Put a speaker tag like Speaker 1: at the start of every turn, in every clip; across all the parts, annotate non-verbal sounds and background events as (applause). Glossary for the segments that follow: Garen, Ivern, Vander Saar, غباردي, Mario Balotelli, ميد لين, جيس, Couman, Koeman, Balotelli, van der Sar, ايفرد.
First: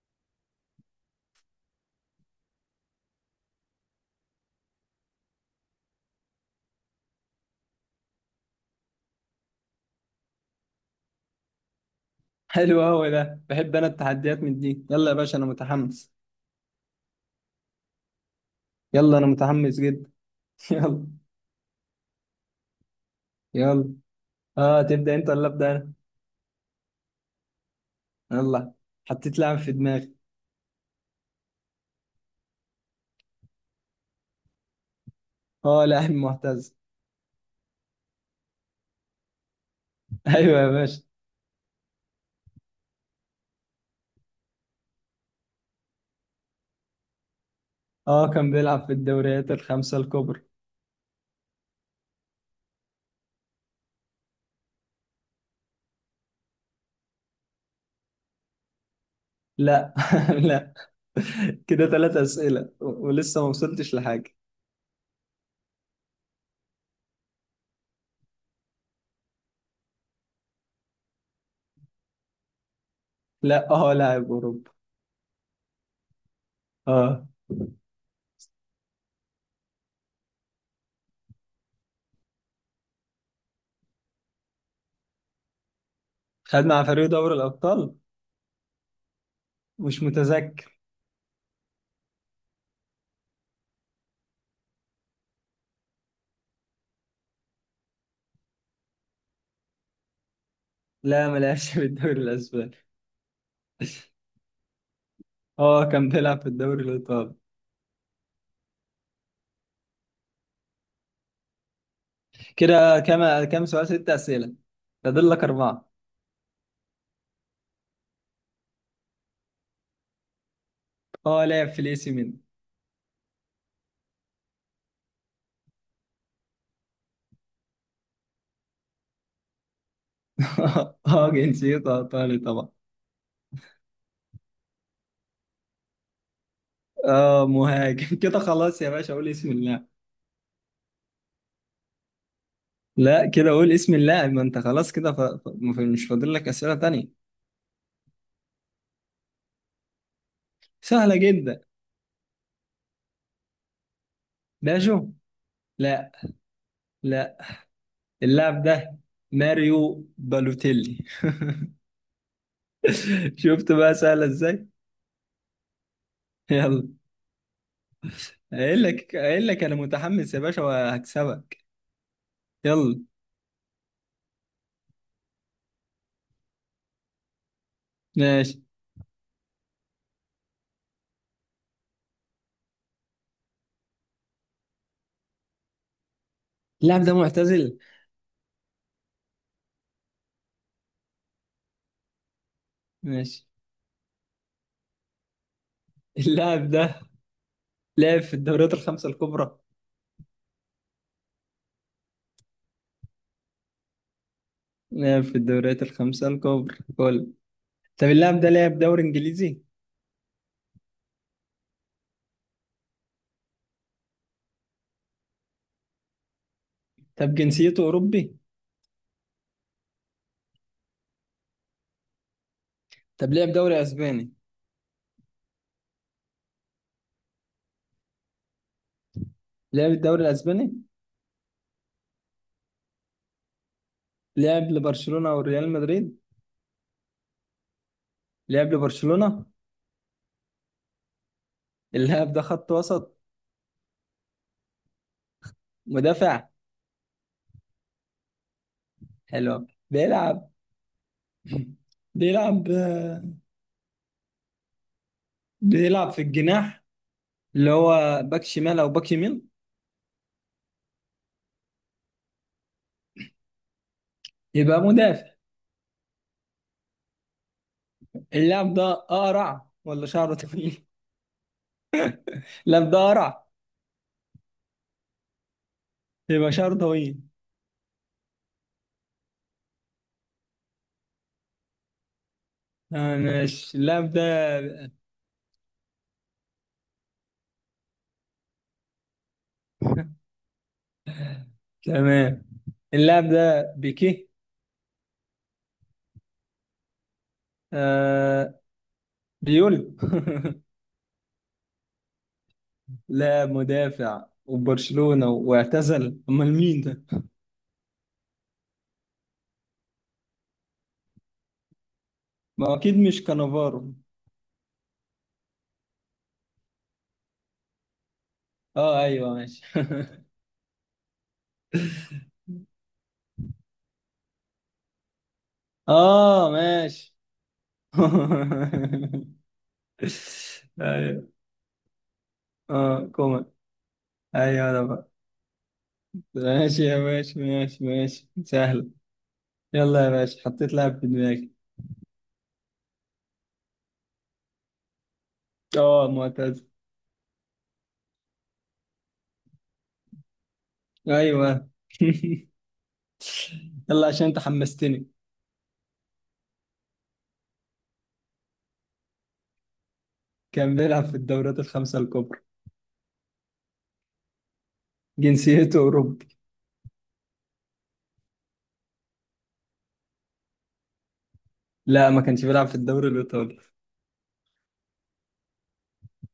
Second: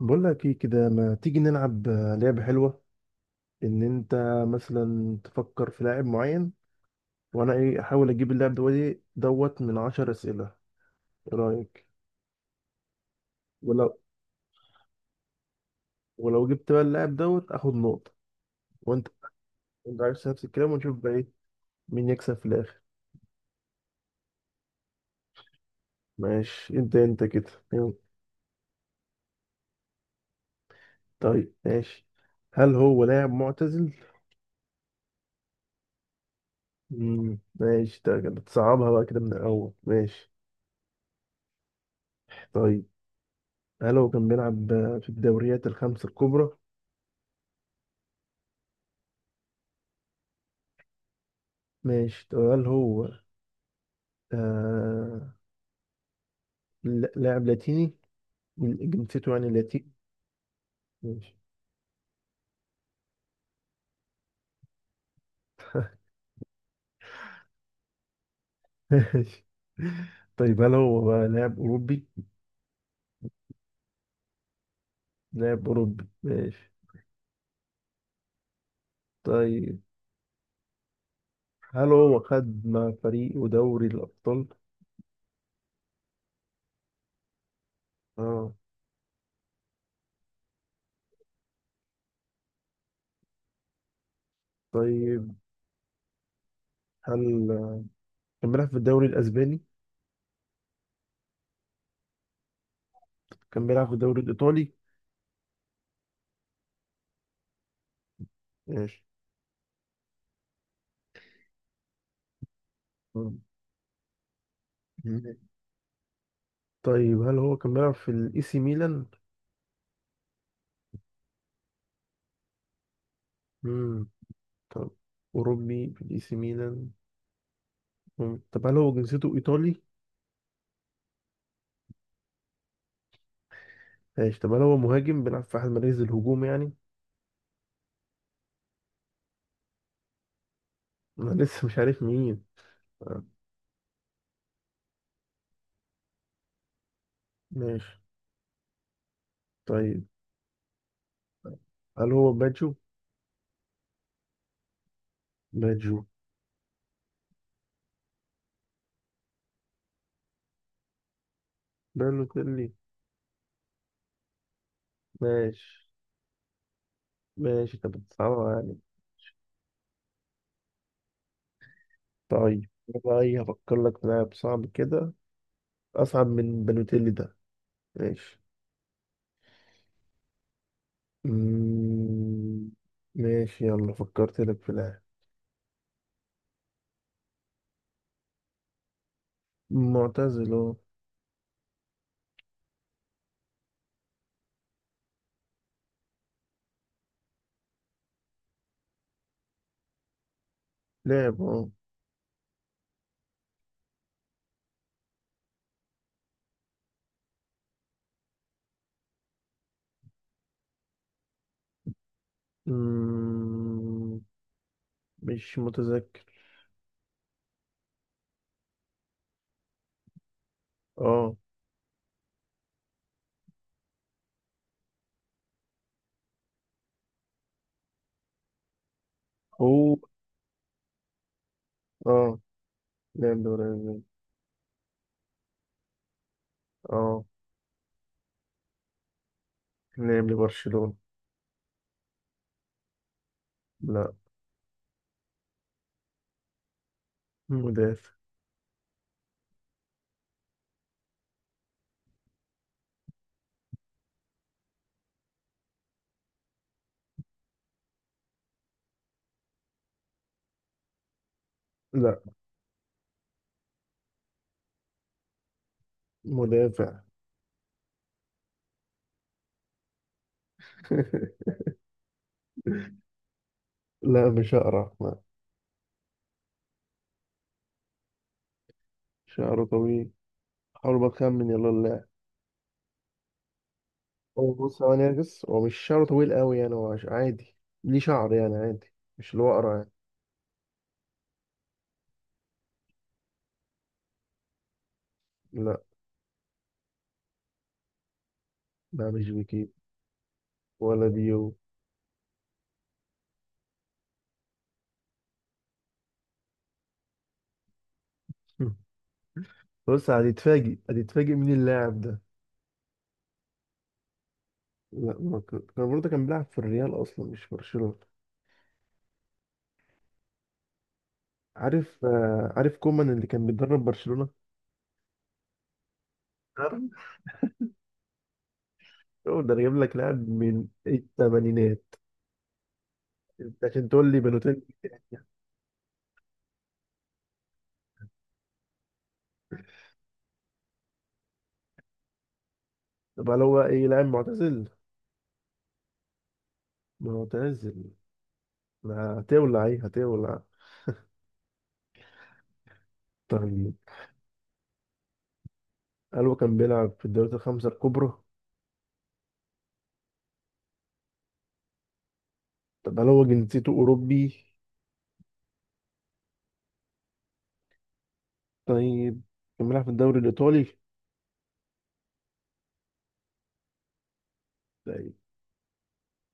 Speaker 1: بقول لك ايه كده ما تيجي نلعب لعبة حلوة. انت مثلا تفكر في لاعب معين، وانا ايه احاول اجيب اللاعب دوت دوت من 10 اسئلة. ايه رأيك؟
Speaker 2: حلو قوي ده، بحب انا
Speaker 1: ولو
Speaker 2: التحديات من دي. يلا يا باشا، انا متحمس.
Speaker 1: ولو جبت بقى اللاعب دوت اخد نقطة. وانت
Speaker 2: يلا انا متحمس
Speaker 1: انت
Speaker 2: جدا.
Speaker 1: عايز نفس
Speaker 2: (laughs)
Speaker 1: الكلام ونشوف
Speaker 2: يلا.
Speaker 1: بقى ايه مين يكسب في الاخر.
Speaker 2: يلا، اه تبدا انت ولا ابدا انا؟
Speaker 1: ماشي، انت كده يلا.
Speaker 2: يلا، حطيت لاعب في دماغي.
Speaker 1: طيب ماشي، هل هو لاعب معتزل؟
Speaker 2: اه لاعب معتز.
Speaker 1: مم. ماشي، ده كده بتصعبها بقى كده من الاول.
Speaker 2: (laughs)
Speaker 1: ماشي،
Speaker 2: ايوه يا باشا.
Speaker 1: طيب هل هو كان بيلعب في الدوريات الخمس الكبرى؟
Speaker 2: اه كان بيلعب في الدوريات الخمسه الكبرى.
Speaker 1: ماشي، طب هل هو آه... لاعب لاتيني؟ من جنسيته يعني لاتيني.
Speaker 2: لا. (laughs) لا.
Speaker 1: ماشي.
Speaker 2: كده ثلاث اسئله ولسه ما وصلتش لحاجه.
Speaker 1: (laughs) ماشي، طيب هل هو بقى لاعب أوروبي؟
Speaker 2: لا، اه لاعب اوروبا.
Speaker 1: لاعب أوروبي، ماشي.
Speaker 2: اه
Speaker 1: طيب هل هو خد مع فريقه دوري الأبطال؟
Speaker 2: خد مع فريق دوري الابطال.
Speaker 1: اه،
Speaker 2: مش متذكر.
Speaker 1: طيب هل كان بيلعب في الدوري الأسباني؟
Speaker 2: لا ما لعبش في الدوري الاسباني.
Speaker 1: كان بيلعب في الدوري الإيطالي؟
Speaker 2: اه كان بيلعب في الدوري الايطالي.
Speaker 1: ماشي.
Speaker 2: كده
Speaker 1: مم.
Speaker 2: كم سؤال؟ ست أسئلة. فاضل لك أربعة.
Speaker 1: طيب هل هو كان بيلعب في الإي سي ميلان؟
Speaker 2: اه لاعب في الإي سي ميلان.
Speaker 1: مم. طب أوروبي في الإي سي ميلان. مم. طب هل هو جنسيته إيطالي؟
Speaker 2: (laughs) اه جنسيته إيطالي طبعا.
Speaker 1: ماشي، طب هل هو مهاجم بيلعب في أحد مراكز الهجوم يعني؟
Speaker 2: اه مهاجم. (laughs) كده خلاص يا باشا، قول اسم اللاعب.
Speaker 1: أنا (laughs) لسه مش عارف مين. آه،
Speaker 2: لا كده قول اسم اللاعب، ما أنت خلاص كده مش فاضل لك أسئلة تانية.
Speaker 1: ماشي، طيب
Speaker 2: سهلة جدا.
Speaker 1: هل هو باتجو؟
Speaker 2: باجو.
Speaker 1: باتجو.
Speaker 2: لا. لا. اللاعب ده ماريو بالوتيلي.
Speaker 1: بالوتيلي.
Speaker 2: (laughs) شفت بقى سهلة إزاي.
Speaker 1: ماشي.
Speaker 2: يلا.
Speaker 1: ماشي، طب صعبة يعني.
Speaker 2: قايل لك أنا متحمس يا باشا وهكسبك.
Speaker 1: طيب أنا
Speaker 2: يلا.
Speaker 1: بقى إيه، هفكر لك في لاعب صعب كده، أصعب من بالوتيلي ده. ماشي.
Speaker 2: ماشي،
Speaker 1: مم، ماشي، يلا فكرت لك في لاعب.
Speaker 2: اللاعب ده معتزل.
Speaker 1: معتزل، أه.
Speaker 2: ماشي. اللاعب ده لعب في الدوريات الخمسة الكبرى.
Speaker 1: لاعب، أه.
Speaker 2: لعب في الدوريات الخمسة الكبرى كل طب اللاعب ده لعب دوري انجليزي؟
Speaker 1: مم، مش متذكر.
Speaker 2: طب جنسيته اوروبي؟
Speaker 1: أه.
Speaker 2: طب لعب دوري اسباني؟ لعب
Speaker 1: هو،
Speaker 2: الدوري الاسباني.
Speaker 1: أه. لاعب دوري أسباني.
Speaker 2: لعب لبرشلونة او ريال مدريد؟
Speaker 1: اه،
Speaker 2: لعب لبرشلونة.
Speaker 1: لعب لبرشلونة.
Speaker 2: اللاعب ده خط وسط؟
Speaker 1: لا.
Speaker 2: مدافع؟
Speaker 1: مدافع.
Speaker 2: حلو أوي. بيلعب. (laughs) بيلعب. بيلعب في الجناح، اللي هو باك شمال او باك يمين؟
Speaker 1: لا،
Speaker 2: يبقى مدافع.
Speaker 1: مدافع.
Speaker 2: اللاعب ده اقرع ولا شعره طويل؟
Speaker 1: (laughs)
Speaker 2: (laughs) اللاعب ده اقرع؟
Speaker 1: لا مش أقرع، لا.
Speaker 2: يبقى شعره طويل.
Speaker 1: شعره طويل. حاول بقى أخمن يلا اللاعب.
Speaker 2: آه ماشي، اللاعب
Speaker 1: هو بص،
Speaker 2: ده.
Speaker 1: هو نرجس، هو مش شعره طويل قوي يعني، هو عادي، ليه شعر يعني عادي، مش اللي هو أقرع يعني.
Speaker 2: تمام. اللاعب ده بيكيه.
Speaker 1: لا.
Speaker 2: آه.
Speaker 1: لا مش بيكيب.
Speaker 2: بيول.
Speaker 1: ولا ديو.
Speaker 2: (laughs) لاعب مدافع وبرشلونة واعتزل، امال مين ده؟
Speaker 1: (laughs) بص، هتتفاجئ، هتتفاجئ مين اللاعب ده.
Speaker 2: ما هو اكيد مش كانافارو.
Speaker 1: لا، ما كان كان برضه كان بيلعب في الريال أصلا، مش في برشلونة.
Speaker 2: اه ايوه ماشي. (laughs)
Speaker 1: عارف عارف كومان اللي كان بيدرب برشلونة؟
Speaker 2: اه
Speaker 1: عارف؟
Speaker 2: ماشي. (laughs)
Speaker 1: هو ده، أنا جايب لك لاعب من
Speaker 2: ايوه.
Speaker 1: الثمانينات،
Speaker 2: اه كومان.
Speaker 1: لكن تقول لي بنوتين.
Speaker 2: ايوه ده بقى. ماشي يا باشا، ماشي ماشي سهل. يلا يا باشا، حطيت لاعب في دماغي.
Speaker 1: طب هل هو ايه، لاعب معتزل؟
Speaker 2: اه معتز.
Speaker 1: معتزل. ما هتولع ايه، هتولع.
Speaker 2: ايوه. (laughs)
Speaker 1: طيب
Speaker 2: يلا، عشان انت حمستني.
Speaker 1: هل هو كان بيلعب في الدوريات الخمسة الكبرى؟
Speaker 2: كان بيلعب في الدورات الخمسة الكبرى.
Speaker 1: طب هل هو جنسيته أوروبي؟
Speaker 2: جنسيته أوروبي.
Speaker 1: طيب، كان بيلعب في الدوري الإيطالي؟
Speaker 2: لا ما كانش بيلعب في الدوري الإيطالي.
Speaker 1: طيب،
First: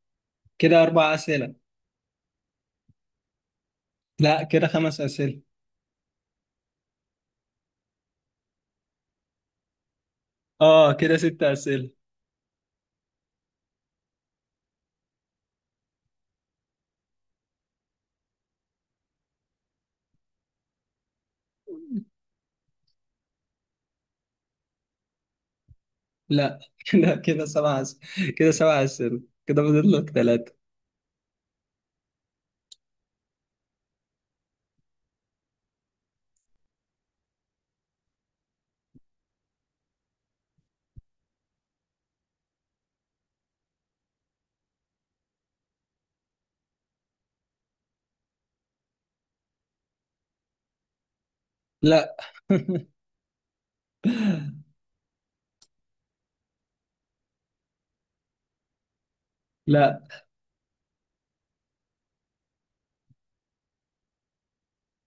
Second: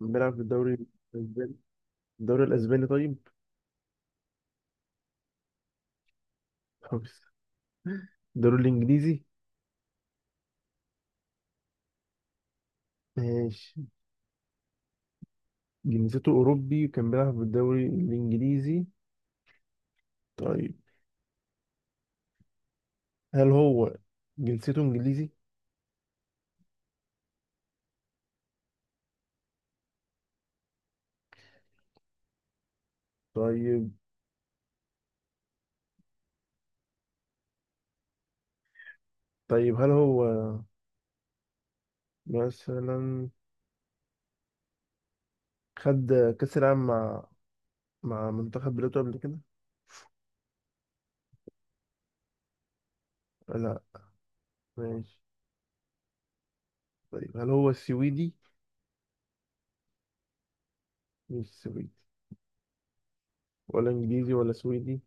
Speaker 1: كان بيلعب في الدوري
Speaker 2: كده أربع
Speaker 1: الأسباني؟
Speaker 2: أسئلة.
Speaker 1: الدوري الأسباني، طيب.
Speaker 2: لا كده خمس أسئلة.
Speaker 1: خلاص. الدوري الإنجليزي.
Speaker 2: آه كده ست أسئلة.
Speaker 1: ماشي، جنسيته أوروبي وكان بيلعب في الدوري الإنجليزي. طيب، هل هو جنسيته إنجليزي؟
Speaker 2: لا. (laughs) كده سبع أسئلة. كده سبع أسئلة. كده فاضل لك ثلاثة.
Speaker 1: طيب، طيب هل هو مثلا خد كأس العالم مع مع منتخب بلاده قبل كده؟
Speaker 2: لا. (laughs)
Speaker 1: لا. ماشي، طيب هل هو سويدي؟
Speaker 2: لا.
Speaker 1: مش سويدي، ولا إنجليزي ولا سويدي؟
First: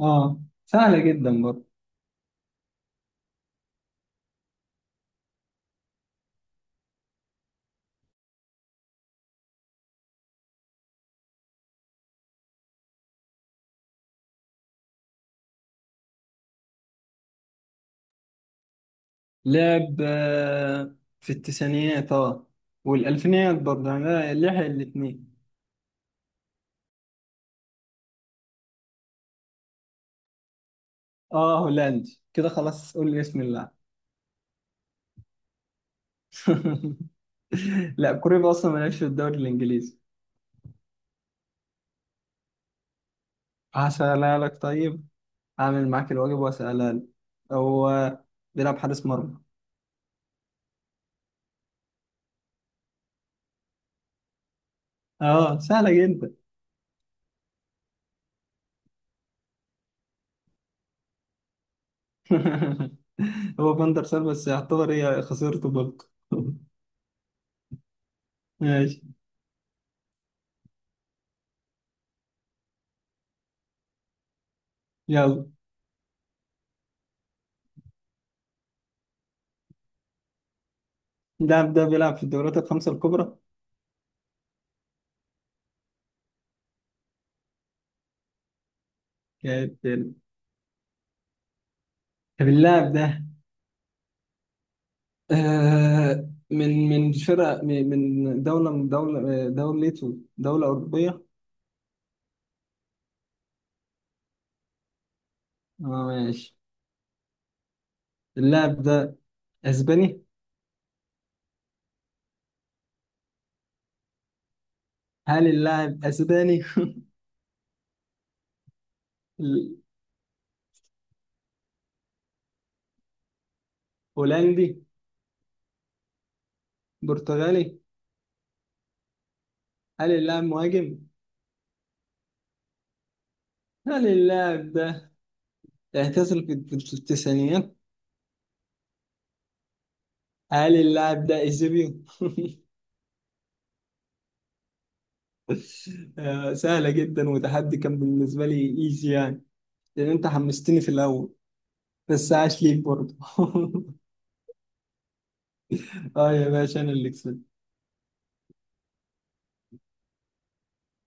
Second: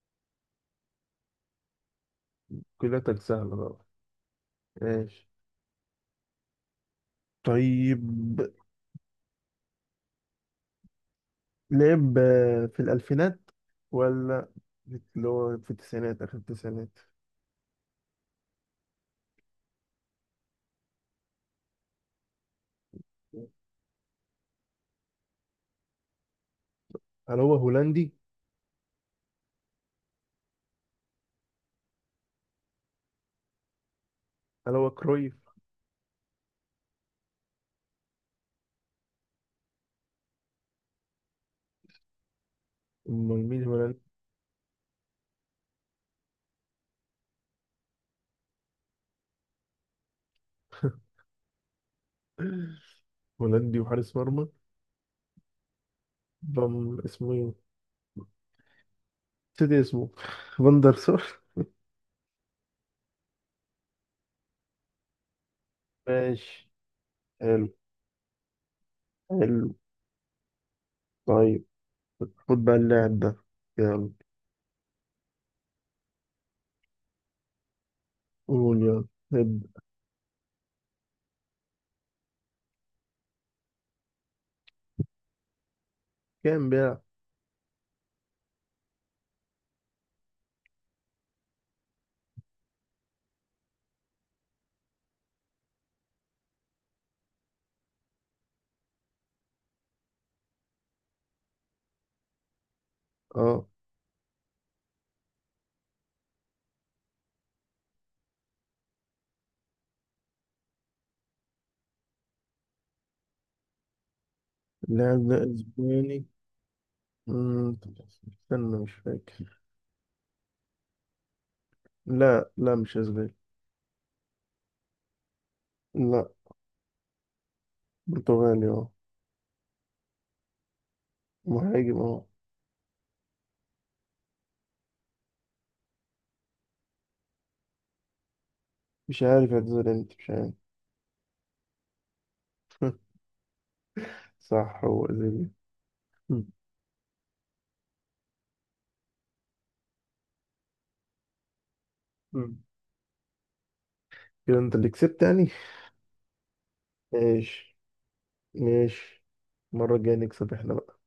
Speaker 2: آه سهلة جدا برضه.
Speaker 1: كلها سهلة بقى. ماشي، طيب لعب في الألفينات، ولا اللي هو في التسعينات، آخر التسعينات؟
Speaker 2: لعب في التسعينيات، آه والألفينيات برضه، يعني لحق الاتنين.
Speaker 1: هل هو هولندي؟
Speaker 2: آه هولندي، كده خلاص قول لي اسم اللاعب.
Speaker 1: هل هو كرويف؟
Speaker 2: (laughs) لا كوريا اصلا مالهاش في الدوري الانجليزي.
Speaker 1: أمال مين هولندي؟
Speaker 2: هسألها لك طيب. هعمل معاك الواجب وهسألها لك. هو بيلعب حارس مرمى.
Speaker 1: (laughs) هولندي وحارس مرمى.
Speaker 2: اه سهلة جدا.
Speaker 1: بام اسمه ايه؟ نسيت اسمه. (laughs) فاندر سور.
Speaker 2: (laughs) هو فاندر سار، بس يعتبر هي خسرته برضه. (laughs)
Speaker 1: ماشي. حلو.
Speaker 2: ماشي.
Speaker 1: حلو. طيب خد بقى اللاعب ده. يلا،
Speaker 2: يلا.
Speaker 1: قول يلا، ابدأ.
Speaker 2: اللاعب ده بيلعب في الدوريات الخمسة الكبرى.
Speaker 1: كام بيلعب؟
Speaker 2: كانت. طب اللاعب ده آه من فرقة من دولة، من دولة دولته دولة أوروبية.
Speaker 1: اه،
Speaker 2: اه ماشي. اللاعب ده أسباني.
Speaker 1: اللاعب ده
Speaker 2: هل اللاعب
Speaker 1: اسباني.
Speaker 2: اسباني؟
Speaker 1: مم، استنى، مش فاكر.
Speaker 2: (laughs)
Speaker 1: لا، لا مش اسباني.
Speaker 2: هولندي؟
Speaker 1: لا.
Speaker 2: برتغالي؟
Speaker 1: برتغالي، اه.
Speaker 2: هل اللاعب مهاجم؟
Speaker 1: مهاجم، اه.
Speaker 2: هل اللاعب ده اعتزل في التسعينيات؟
Speaker 1: مش عارف اعتذر امتى، مش عارف.
Speaker 2: هل اللاعب ده ايجيبيو؟
Speaker 1: (laughs) صح، هو ازيلي.
Speaker 2: (laughs)
Speaker 1: مم.
Speaker 2: آه، سهلة جدا وتحدي كان بالنسبة لي. ايجي يعني. لان انت حمستني في الاول. بس
Speaker 1: مم.
Speaker 2: عاش ليك برضه. (laughs)
Speaker 1: كده انت اللي كسبت يعني.
Speaker 2: اه يا باشا انا اللي كسبت.
Speaker 1: ماشي. ماشي. المرة الجاية نكسب احنا بقى.